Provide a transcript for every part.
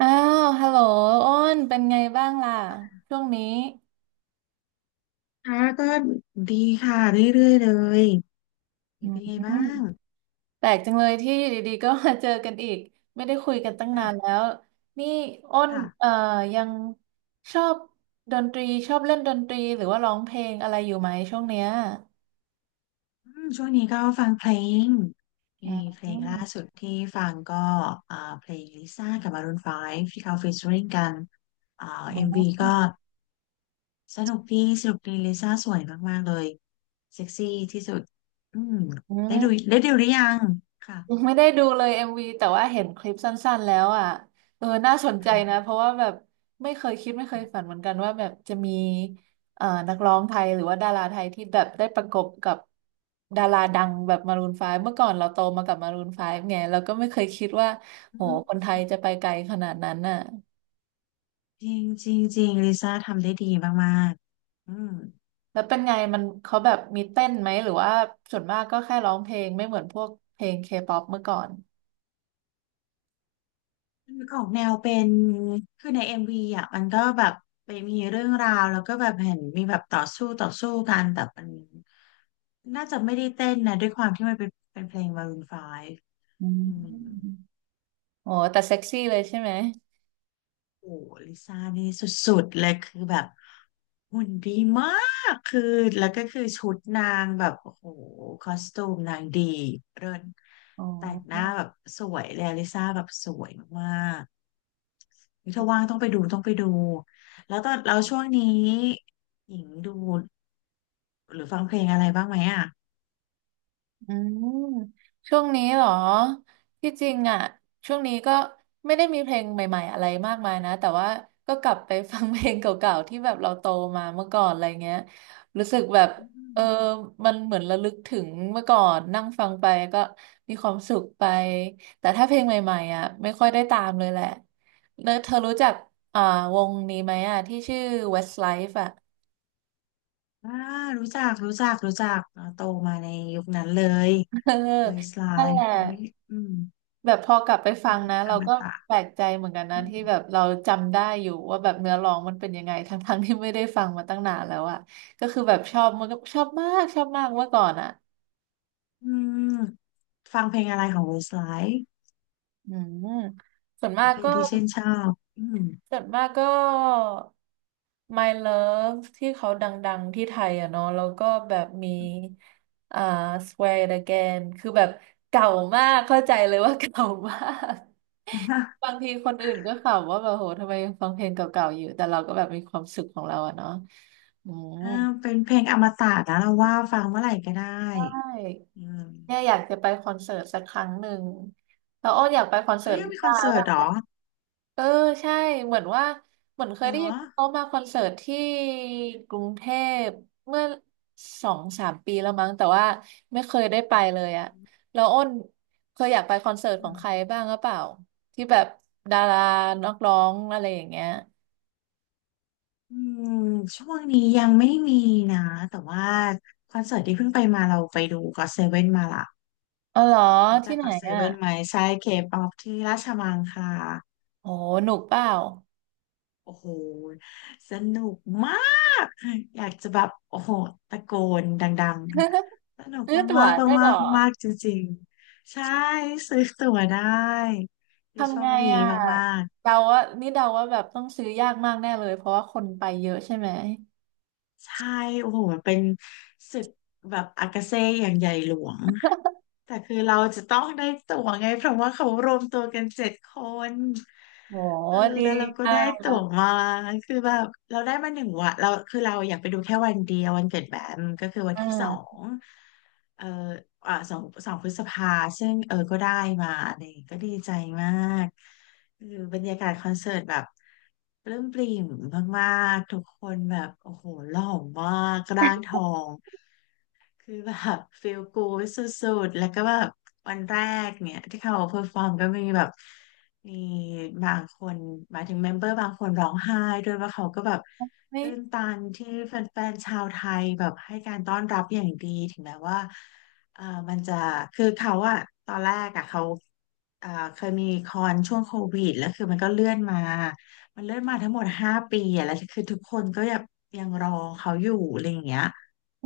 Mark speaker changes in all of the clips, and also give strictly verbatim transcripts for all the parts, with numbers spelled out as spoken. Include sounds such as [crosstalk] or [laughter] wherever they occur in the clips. Speaker 1: อ้าว ฮัลโหลอ้น เป็นไงบ้างล่ะ ช่วงนี้
Speaker 2: ค่ะก็ดีค่ะเรื่อยๆเลย
Speaker 1: อื
Speaker 2: เป็
Speaker 1: ม
Speaker 2: นไงบ้าง
Speaker 1: แปลกจังเลยที่อยู่ดีๆก็มาเจอกันอีก ไม่ได้คุยกันตั้งนา
Speaker 2: ค่ะ
Speaker 1: นแล้ว นี่ อ้นเอ่
Speaker 2: ค่ะ
Speaker 1: อยังชอบดนตรี ชอบเล่นดนตรีหรือว่าร้องเพลงอะไรอยู่ไหมช่วงเนี้ย
Speaker 2: อืมช่วงนี้ก็ฟังเพลง
Speaker 1: อื
Speaker 2: มีเพลงล่าสุ
Speaker 1: ม
Speaker 2: ดที่ฟังก็อ่าเพลงลิซ่ากับ Maroon ไฟว์ที่เขาฟีเจอริ่งกันอ่าเอ็มวี
Speaker 1: อ๋อ
Speaker 2: ก็สนุกดีสนุกดีลิซ่าสวยมากๆเลยเซ็กซี่ที่สุดอืม
Speaker 1: อื
Speaker 2: ได้ดู
Speaker 1: ม
Speaker 2: ได้ดูหรือยังค่ะ
Speaker 1: ไม่ได้ดูเลยเอ็มวีแต่ว่าเห็นคลิปสั้นๆแล้วอ่ะเออน่าสนใจนะเพราะว่าแบบไม่เคยคิดไม่เคยฝันเหมือนกันว่าแบบจะมีเอ่อนักร้องไทยหรือว่าดาราไทยที่แบบได้ประกบกับดาราดังแบบมารูนไฟว์เมื่อก่อนเราโตมากับมารูนไฟว์ไงเราก็ไม่เคยคิดว่า
Speaker 2: อื
Speaker 1: โห
Speaker 2: ม
Speaker 1: คนไทยจะไปไกลขนาดนั้นน่ะ
Speaker 2: จริงจริงจริงลิซ่าทำได้ดีมากๆอืม
Speaker 1: แล้วเป็นไงมันเขาแบบมีเต้นไหมหรือว่าส่วนมากก็แค่ร้องเพลงไม่เหมือนพวกเพลงเคป๊อปเมื่อก่อน
Speaker 2: มันออกแนวเป็น คือในเอ็มวีอ่ะมันก็แบบไปมีเรื่องราว แล้วก็แบบเห็นมีแบบต่อสู้ต่อสู้กัน แต่มันน่าจะไม่ได้เต้นนะ ด้วยความที่มันเป็นเป็นเพลง Maroon ไฟว์
Speaker 1: อื
Speaker 2: อืม
Speaker 1: มโอ้แต่เซ็กซี่เลยใช่ไหม
Speaker 2: โอ้ลิซ่านี่สุดๆเลยคือแบบหุ่นดีมากคือแล้วก็คือชุดนางแบบโอ้โหคอสตูมนางดีเริน
Speaker 1: อ๋อ
Speaker 2: แต่งหน้าแบบสวยเลยลิซ่าแบบสวยมาก ถ้าว่างต้องไปดูต้องไปดูแล้วตอนเราช่วงนี้หญิงดูหรือฟังเพลงอะไรบ้างไหมอ่ะ
Speaker 1: อืมช่วงนี้เหรอที่จริงอ่ะช่วงนี้ก็ไม่ได้มีเพลงใหม่ๆอะไรมากมายนะแต่ว่าก็กลับไปฟังเพลงเก่าๆที่แบบเราโตมาเมื่อก่อนอะไรเงี้ยรู้สึกแบบ
Speaker 2: อื
Speaker 1: เอ
Speaker 2: ม
Speaker 1: อมันเหมือนระลึกถึงเมื่อก่อนนั่งฟังไปก็มีความสุขไปแต่ถ้าเพลงใหม่ๆอ่ะไม่ค่อยได้ตามเลยแหละเนอะเธอรู้จักอ่าวงนี้ไหมอ่ะที่ชื่อ เวสต์ไลฟ์ อ่ะ
Speaker 2: อ่ารู้จักรู้จักรู้จักเนอะโตมาในยุคนั้นเลย
Speaker 1: [laughs] เออนั่นแห
Speaker 2: Westlife
Speaker 1: ละ
Speaker 2: เอ้ยอืม
Speaker 1: แบบพอกลับไปฟัง
Speaker 2: เพลง
Speaker 1: นะ
Speaker 2: อ
Speaker 1: เรา
Speaker 2: ม
Speaker 1: ก็
Speaker 2: ตะ
Speaker 1: แปลกใจเหมือนกันนะ
Speaker 2: อื
Speaker 1: ที่
Speaker 2: ม
Speaker 1: แบบเราจำได้อยู่ว่าแบบเนื้อร้องมันเป็นยังไงทั้งทั้งที่ไม่ได้ฟังมาตั้งนานแล้วอะก็คือแบบชอบมันก็ชอบมากชอบมากเมื่อก่อนอะ
Speaker 2: อืมฟังเพลงอะไรของ Westlife
Speaker 1: อืมส่วนมาก
Speaker 2: เพลง
Speaker 1: ก็
Speaker 2: ที่ชื่นชอบอืม
Speaker 1: ส่วนมากก็ มาย เลิฟ ที่เขาดังๆที่ไทยอะเนาะแล้วก็แบบมีอ่า สแวร์ อิท อะเกน คือแบบเก่ามากเข้าใจเลยว่าเก่ามาก [laughs] บาง
Speaker 2: [laughs]
Speaker 1: ทีคนอื่นก็ขำว่าแบบโหทำไมยังฟังเพลงเก่าๆอยู่แต่เราก็แบบมีความสุขของเราอะเนาะอืม
Speaker 2: อ่าเป็นเพลงอมตะนะเราว่าฟังเมื่อไหร่ก็ได้
Speaker 1: ใช่
Speaker 2: อื
Speaker 1: เนี่ยอ
Speaker 2: ม
Speaker 1: ยากจะไปคอนเสิร์ตสักครั้งหนึ่งแล้วอ้ออยากไปคอนเสิ
Speaker 2: เขา
Speaker 1: ร์ต
Speaker 2: ยัง
Speaker 1: ลิ
Speaker 2: มีคอ
Speaker 1: ซ่า
Speaker 2: นเสิร์ต
Speaker 1: ป่ะ
Speaker 2: เหรอ
Speaker 1: เออใช่เหมือนว่าเหมือนเค
Speaker 2: เห
Speaker 1: ย
Speaker 2: ร
Speaker 1: ได้
Speaker 2: อ
Speaker 1: ยินว่าเขามาคอนเสิร์ตที่กรุงเทพเมื่อสองสามปีแล้วมั้งแต่ว่าไม่เคยได้ไปเลย
Speaker 2: อ
Speaker 1: อะแล้วอ้นเคยอยากไปคอนเสิร์ต
Speaker 2: ๋
Speaker 1: ของใคร
Speaker 2: อ
Speaker 1: บ้างหรือเปล่าที่แบบดารานักร้องอะไรอย่างเงี้ย
Speaker 2: อืมช่วงนี้ยังไม่มีนะแต่ว่าคอนเสิร์ตที่เพิ่งไปมาเราไปดูก็เซเว่นมาละ
Speaker 1: อ๋อเหรอ
Speaker 2: รู้จั
Speaker 1: ที่
Speaker 2: ก
Speaker 1: ไหน
Speaker 2: ก็เซ
Speaker 1: อะ
Speaker 2: เว่นไหมใช่เคป๊อปที่ราชมังคลา
Speaker 1: โอ้หนุกเปล่า
Speaker 2: โอ้โหสนุกมากอยากจะแบบโอ้โหตะโกนดังๆสนุ
Speaker 1: [laughs]
Speaker 2: ก
Speaker 1: ซื้อ
Speaker 2: มาก
Speaker 1: ตั๋ว
Speaker 2: มาก
Speaker 1: ได้เห
Speaker 2: มา
Speaker 1: รอ
Speaker 2: กมากๆจริงๆใช่ซื้อตั๋วได้คือโช
Speaker 1: ทำไง
Speaker 2: คดี
Speaker 1: อะ
Speaker 2: มาก
Speaker 1: เดาว่านี่เดาว่าแบบต้องซื้อยากมากแน่เลยเพราะว่าคนไปเยอะใช่ไหม
Speaker 2: ๆใช่โอ้โหมันเป็นศึกแบบอากาเซ่อย่างใหญ่หลวง แต่คือเราจะต้องได้ตั๋วไงเพราะว่าเขารวมตัวกันเจ็ดคน
Speaker 1: โห
Speaker 2: เออ
Speaker 1: ดี
Speaker 2: แล้วเราก็ได้
Speaker 1: อ่ะ
Speaker 2: ตั๋วมาคือแบบเราได้มาหนึ่งวันเราคือเราอยากไปดูแค่วันเดียววันเกิดแบมก็คือวัน
Speaker 1: อ่
Speaker 2: ที่สอ
Speaker 1: า
Speaker 2: งเอออ่าสองสองพฤษภาซึ่งเออก็ได้มาเนี่ยก็ดีใจมากคือบรรยากาศคอนเสิร์ตแบบปลื้มปริ่มมากๆทุกคนแบบโอ้โหหล่อมากร่างทอง คือแบบฟีลกูดสุดๆแล้วก็แบบวันแรกเนี่ยที่เขาเพอร์ฟอร์มก็มีแบบมีบางคนหมายถึงเมมเบอร์บางคนร้องไห้ด้วยว่าเขาก็แบบ
Speaker 1: ไม่
Speaker 2: ตื้นตันที่แฟนๆชาวไทยแบบให้การต้อนรับอย่างดีถึงแม้ว่าเอ่อมันจะคือเขาอะตอนแรกอะเขาเอ่อเคยมีคอนช่วงโควิดแล้วคือมันก็เลื่อนมามันเลื่อนมาทั้งหมดห้าปีอะแล้วคือทุกคนก็ยังยังรอเขาอยู่อะไรอย่างเงี้ย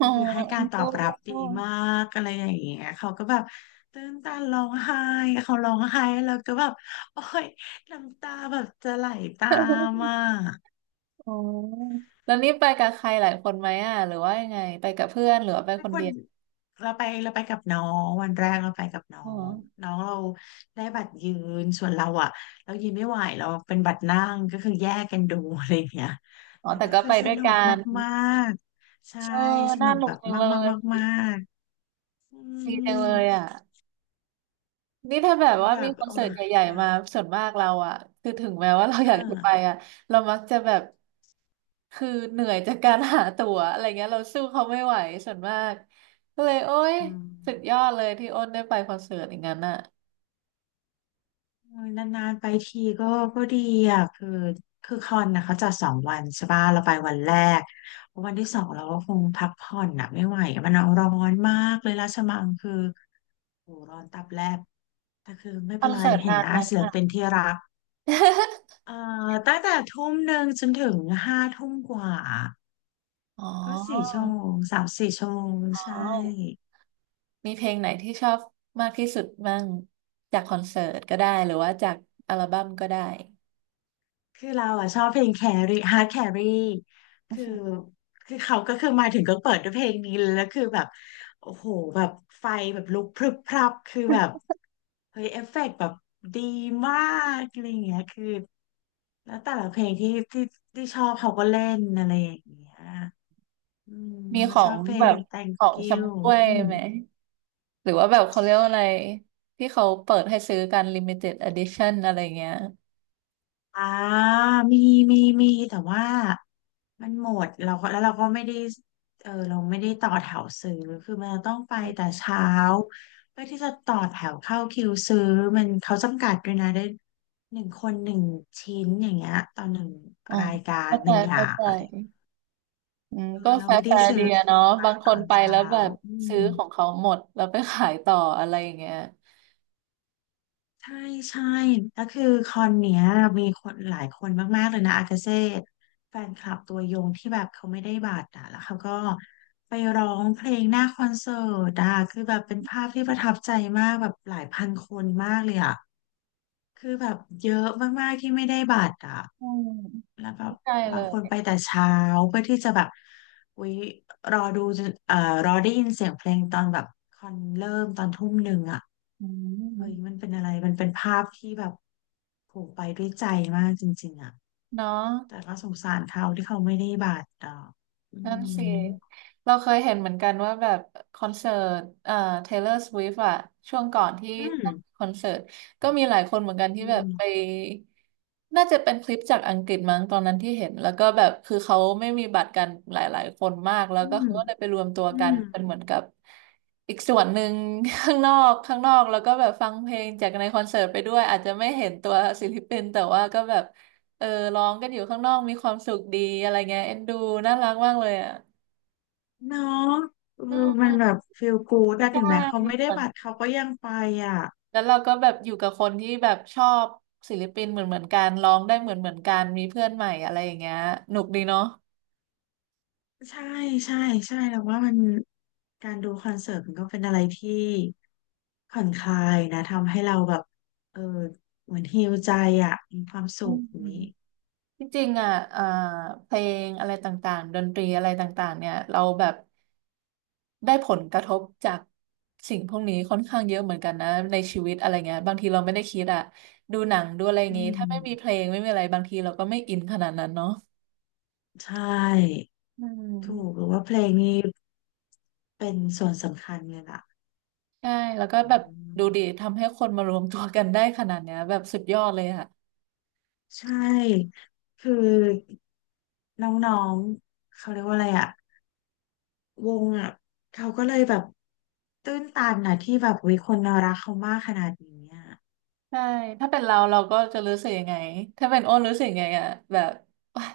Speaker 1: อ๋
Speaker 2: ก็
Speaker 1: อ
Speaker 2: คือให้
Speaker 1: แอ
Speaker 2: กา
Speaker 1: ง
Speaker 2: รต
Speaker 1: โก
Speaker 2: อบรับดีมากอะไรอย่างเงี้ยเขาก็แบบตื้นตันร้องไห้เขาร้องไห้แล้วก็แบบโอ้ยน้ำตาแบบจะไหลตามอ่ะ
Speaker 1: อ๋อแล้วนี่ไปกับใครหลายคนไหมอ่ะหรือว่ายังไงไปกับเพื่อนหรือว่าไป
Speaker 2: ถ้า
Speaker 1: คน
Speaker 2: ค
Speaker 1: เดี
Speaker 2: น
Speaker 1: ยว
Speaker 2: เราไปเราไปกับน้องวันแรกเราไปกับน้อ
Speaker 1: อ๋อ
Speaker 2: งน้องเราได้บัตรยืนส่วนเราอ่ะเรายืนไม่ไหวเราเป็นบัตรนั่งก็คือแยกกันดูอะไรอย่างเงี้ย
Speaker 1: อ๋อ
Speaker 2: แต่
Speaker 1: แต่
Speaker 2: ก็
Speaker 1: ก็
Speaker 2: คือ
Speaker 1: ไป
Speaker 2: ส
Speaker 1: ด้วย
Speaker 2: นุ
Speaker 1: กั
Speaker 2: ก
Speaker 1: น
Speaker 2: มากๆใช่
Speaker 1: เออ
Speaker 2: ส
Speaker 1: น่า
Speaker 2: นุก
Speaker 1: หนุ
Speaker 2: แบ
Speaker 1: ก
Speaker 2: บ
Speaker 1: จังเล
Speaker 2: มากๆ
Speaker 1: ย
Speaker 2: มากๆอื
Speaker 1: ดี
Speaker 2: ม
Speaker 1: จังเลยอ่ะนี่ถ้าแบบ
Speaker 2: คือ
Speaker 1: ว่า
Speaker 2: แบ
Speaker 1: มี
Speaker 2: บ
Speaker 1: คอน
Speaker 2: โอ้
Speaker 1: เสิร์ต
Speaker 2: ย
Speaker 1: ใหญ่
Speaker 2: ค่ะ
Speaker 1: ๆมาส่วนมากเราอ่ะคือถึงแม้ว่าเราอ
Speaker 2: อ่
Speaker 1: ยากจะไป
Speaker 2: า
Speaker 1: อ่ะเรามักจะแบบคือเหนื่อยจากการหาตั๋วอะไรเงี้ยเราสู้เขาไม่ไหวส่วนมากก็เลยโอ๊ย
Speaker 2: อืม
Speaker 1: สุดยอดเลยที่อ้นได้ไปคอนเสิร์ตอย่างนั้นอ่ะ
Speaker 2: โอยนานๆไปทีก็ก็ดีอ่ะคือคือคอนนะเขาจัดสองวันใช่ป่ะเราไปวันแรกวันที่สองเราก็คงพักผ่อนอ่ะไม่ไหวอะมันเอาร้อนมากเลยราชมังคือโหร้อนตับแลบแต่คือไม่
Speaker 1: คอ
Speaker 2: เป็น
Speaker 1: น
Speaker 2: ไร
Speaker 1: เสิร์ต
Speaker 2: เห็น
Speaker 1: นา
Speaker 2: ห
Speaker 1: น
Speaker 2: น้า
Speaker 1: ไหม
Speaker 2: ศิลปินที่รักเอ่อตั้งแต่ทุ่มหนึ่งจนถึงห้าทุ่มกว่า
Speaker 1: อ๋อ
Speaker 2: ก็สี่ชั่วโมงสามสี่ชั่วโมง
Speaker 1: อ๋อ
Speaker 2: ใช่
Speaker 1: มีเพลงไหนที่ชอบมากที่สุดบ้างจากคอนเสิร์ตก็ได้หรือว่าจากอัลบั้มก็ได้
Speaker 2: คือเราอะชอบเพลงแครี่ฮาร์ดแครี่
Speaker 1: อือ
Speaker 2: คือ
Speaker 1: หือ
Speaker 2: คือเขาก็คือมาถึงก็เปิดด้วยเพลงนี้เลยแล้วคือแบบโอ้โหแบบไฟแบบลุกพรึบพรับคือแบบเฮ้ยเอฟเฟกต์แบบดีมากอะไรอย่างเงี้ยคือแล้วแต่ละเพลงที่ที่ที่ชอบเขาก็เล่นอะไรอย่างเงี้ยอืม
Speaker 1: มีขอ
Speaker 2: ชอ
Speaker 1: ง
Speaker 2: บเพล
Speaker 1: แบ
Speaker 2: ง
Speaker 1: บขอ
Speaker 2: Thank
Speaker 1: ง
Speaker 2: you
Speaker 1: ชำร่วย
Speaker 2: อืม
Speaker 1: ไหมหรือว่าแบบเขาเรียกว่าอะไรที่เขาเปิดให้ซื้อกัน ลิมิเต็ด อิดิชัน อะไรเงี้ย
Speaker 2: อ่ามีมีมีแต่ว่ามันหมดเราก็แล้วเราก็ไม่ได้เออเราไม่ได้ต่อแถวซื้อคือมันต้องไป
Speaker 1: อ
Speaker 2: แต่
Speaker 1: ม
Speaker 2: เช้าเพื่อที่จะต่อแถวเข้าคิวซื้อมันเขาจำกัดด้วยนะได้หนึ่งคนหนึ่งชิ้นอย่างเงี้ยต่อหนึ่ง
Speaker 1: อ๋อ
Speaker 2: รายการ
Speaker 1: เข้า
Speaker 2: ห
Speaker 1: ใจ
Speaker 2: นึ่งอย่า
Speaker 1: เข้า
Speaker 2: ง
Speaker 1: ใจ
Speaker 2: อะไร
Speaker 1: อืม
Speaker 2: เอ
Speaker 1: ก็
Speaker 2: อเรา
Speaker 1: แฟ
Speaker 2: ไม่ได้
Speaker 1: ร์
Speaker 2: ซื้
Speaker 1: ๆดี
Speaker 2: อ
Speaker 1: อะ
Speaker 2: ขี้
Speaker 1: เนาะ
Speaker 2: เกียจไป
Speaker 1: บาง
Speaker 2: ต
Speaker 1: ค
Speaker 2: อ
Speaker 1: น
Speaker 2: น
Speaker 1: ไปแล้
Speaker 2: เช้า
Speaker 1: วแบบ
Speaker 2: อื
Speaker 1: ซื้อ
Speaker 2: ม
Speaker 1: ของเขาหมดแล้วไปขายต่ออะไรอย่างเงี้ย
Speaker 2: ใช่ใช่แล้วคือคอนเนี้ยมีคนหลายคนมากๆเลยนะอากาเซ่แฟนคลับตัวยงที่แบบเขาไม่ได้บัตรอ่ะแล้วเขาก็ไปร้องเพลงหน้าคอนเสิร์ตอ่ะคือแบบเป็นภาพที่ประทับใจมากแบบหลายพันคนมากเลยอ่ะคือแบบเยอะมากๆที่ไม่ได้บัตรอ่ะ
Speaker 1: อืม
Speaker 2: แล้วแบบ
Speaker 1: เข้าใจเล
Speaker 2: บางคนไป
Speaker 1: ย
Speaker 2: แต่เช้าเพื่อที่จะแบบอุ๊ยรอดูจนเอ่อรอได้ยินเสียงเพลงตอนแบบคอนเริ่มตอนทุ่มหนึ่งอ่ะ
Speaker 1: อื
Speaker 2: เฮ้ยมั
Speaker 1: ม
Speaker 2: นเป็นอะไรมันเป็นภาพที่แบบโผล่ไปด้วยใจมากจริงๆอ่ะ
Speaker 1: เนาะ
Speaker 2: แต่ก็สงสารเขาที่เขาไม่ได้บาดเอ่ออื
Speaker 1: นั่น
Speaker 2: ม
Speaker 1: สิ เราเคยเห็นเหมือนกันว่าแบบคอนเสิร์ตเอ่อ เทย์เลอร์ สวิฟต์ อะช่วงก่อนที่
Speaker 2: อืม
Speaker 1: คอนเสิร์ตก็มีหลายคนเหมือนกันที่
Speaker 2: อื
Speaker 1: แบบไป
Speaker 2: ม
Speaker 1: น่าจะเป็นคลิปจากอังกฤษมั้งตอนนั้นที่เห็น แล้วก็แบบคือเขาไม่มีบัตรกันหลายๆคนมาก แล้ว
Speaker 2: อื
Speaker 1: ก็
Speaker 2: ม
Speaker 1: เขาก็เลยไปรวมตัว
Speaker 2: อื
Speaker 1: กัน
Speaker 2: ม
Speaker 1: เป็นเหมือนกับอีกส่วนหนึ่ง [laughs] ข้างนอกข้างนอกแล้วก็แบบฟังเพลงจากในคอนเสิร์ตไปด้วยอาจจะไม่เห็นตัว [laughs] ศิลปินแต่ว่าก็แบบ เออร้องกันอยู่ข้างนอกมีความสุขดีอะไรเงี้ยเอ็นดูน่ารักมากเลยอ่ะ
Speaker 2: เนาะเออ
Speaker 1: อื
Speaker 2: มันแบ
Speaker 1: ม
Speaker 2: บฟีลกู๊ดอะ
Speaker 1: ใช่
Speaker 2: ถึงแม้เขาไม่ได้
Speaker 1: เหมือน
Speaker 2: บัตรเขาก็ยังไปอ่ะ
Speaker 1: แล้วเราก็แบบอยู่กับคนที่แบบชอบศิลปินเหมือนเหมือนกันร้องได้เหมือนเหมือนกันมีเพื่อนใหม่อะไรอย่างเงี้ยหนุกดีเนาะ
Speaker 2: ใช่ใช่ใช่แล้วว่ามันการดูคอนเสิร์ตมันก็เป็นอะไรที่ผ่อนคลายนะทำให้เราแบบเออเหมือนฮีลใจอ่ะมีความสุ
Speaker 1: อื
Speaker 2: ขอย่างนี้
Speaker 1: มที่จริงอ่ะอ่าเพลงอะไรต่างๆดนตรีอะไรต่างๆเนี่ยเราแบบได้ผลกระทบจากสิ่งพวกนี้ค่อนข้างเยอะเหมือนกันนะในชีวิตอะไรเงี้ยบางทีเราไม่ได้คิดอ่ะดูหนังดูอะไรอย่า
Speaker 2: อื
Speaker 1: งงี้ถ้าไม่มีเพล
Speaker 2: ม
Speaker 1: งไม่มีอะไรบางทีเราก็ไม่อินขนาดนั้นเนาะ
Speaker 2: ใช่
Speaker 1: อื
Speaker 2: ถูกห
Speaker 1: ม
Speaker 2: รือว่าเพลงนี้เป็นส่วนสำคัญเลยล่ะ
Speaker 1: ใช่แล้วก็
Speaker 2: อื
Speaker 1: แบบดูดี
Speaker 2: ม
Speaker 1: ทำให้คนมารวมตัวกันได้ขนาดเนี้ยแบบสุดยอดเลยอะ
Speaker 2: ใช่คือน้องๆเขาเรียกว่าอะไรอะวงอะเขาก็เลยแบบตื้นตันนะที่แบบวิคนรักเขามากขนาดนี้อะ
Speaker 1: ใช่ถ้าเป็นเราเราก็จะรู้สึกยังไงถ้าเป็นอ้นรู้สึกยังไงอะแบบ [laughs] ว้าย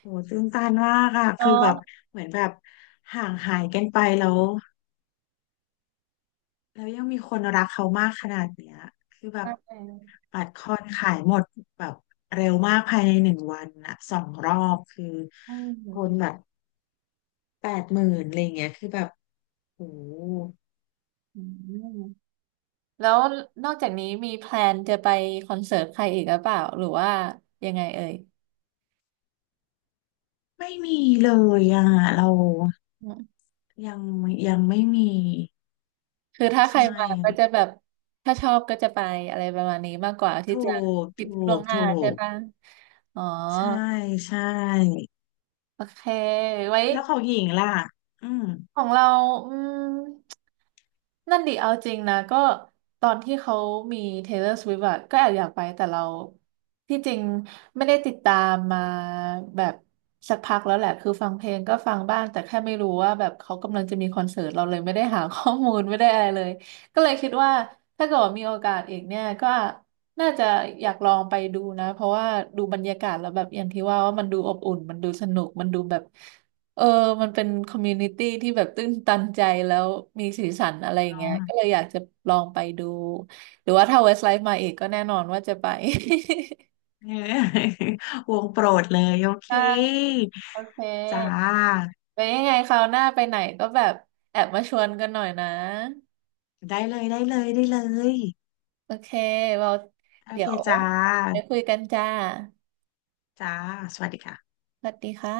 Speaker 2: โหตื้นตันมากอะคือ
Speaker 1: เนาะ
Speaker 2: แบบเหมือนแบบห่างหายกันไปแล้วแล้วยังมีคนรักเขามากขนาดเนี้ยคือแบ
Speaker 1: ใช
Speaker 2: บ
Speaker 1: ่
Speaker 2: บัตรคอนขายหมดแบบเร็วมากภายในหนึ่งวันอะสองรอบคือ
Speaker 1: อื
Speaker 2: คนแบ
Speaker 1: ม
Speaker 2: บแปดหมื่นอะไรเงี้ยคือแบบโห
Speaker 1: อืมแล้วนอกจากนี้มีแพลนจะไปคอนเสิร์ตใครอีกหรือเปล่าหรือว่ายังไงเอ่ย
Speaker 2: ไม่มีเลยอ่ะเรา
Speaker 1: อืม
Speaker 2: ยังยังไม่มี
Speaker 1: คือถ้าใคร
Speaker 2: ใช่
Speaker 1: มาก็จะแบบถ้าชอบก็จะไปอะไรประมาณนี้มากกว่าที่
Speaker 2: ถู
Speaker 1: จะ
Speaker 2: ก
Speaker 1: คิด
Speaker 2: ถู
Speaker 1: ล่วง
Speaker 2: ก
Speaker 1: หน้า
Speaker 2: ถู
Speaker 1: ใช่
Speaker 2: ก
Speaker 1: ปะอ๋อ
Speaker 2: ใช่ใช่
Speaker 1: โอเคไว้
Speaker 2: แล้วของหญิงล่ะอืม
Speaker 1: ของเราอืมนั่นดิเอาจริงนะก็ตอนที่เขามี Taylor Swift อะก็แอบอยากไป แต่เราที่จริงไม่ได้ติดตามมาแบบสักพักแล้วแหละคือฟังเพลงก็ฟังบ้าง แต่แค่ไม่รู้ว่าแบบเขากำลังจะมีคอนเสิร์ต เราเลยไม่ได้หาข้อมูลไม่ได้อะไรเลย ก็เลยคิดว่าถ้าเกิดว่ามีโอกาสอีกเนี่ยก็น่าจะอยากลองไปดูนะ เพราะว่าดูบรรยากาศแล้วแบบอย่างที่ว่าว่ามันดูอบอุ่นมันดูสนุกมันดูแบบ เออมันเป็นคอมมูนิตี้ที่แบบตื้นตันใจแล้วมีสีสันอะไรอย่างเงี้ย
Speaker 2: เนาะ [laughs]
Speaker 1: ก็เลยอยากจะลองไปดู หรือว่าถ้าเวสไลฟ์มาอีกก็แน่นอนว่าจะไป
Speaker 2: เออวงโปรดเลยโอเค
Speaker 1: [laughs] ได้โอเค
Speaker 2: จ้า
Speaker 1: ไปยังไงคราวหน้าไปไหนก็แบบแอบมาชวนกันหน่อยนะ
Speaker 2: ได้เลยได้เลยได้เลย
Speaker 1: โอเคเรา
Speaker 2: โอ
Speaker 1: เดี๋
Speaker 2: เค
Speaker 1: ยว
Speaker 2: จ้า
Speaker 1: ไปคุยกันจ้า
Speaker 2: จ้าสวัสดีค่ะ
Speaker 1: สวัสดีค่ะ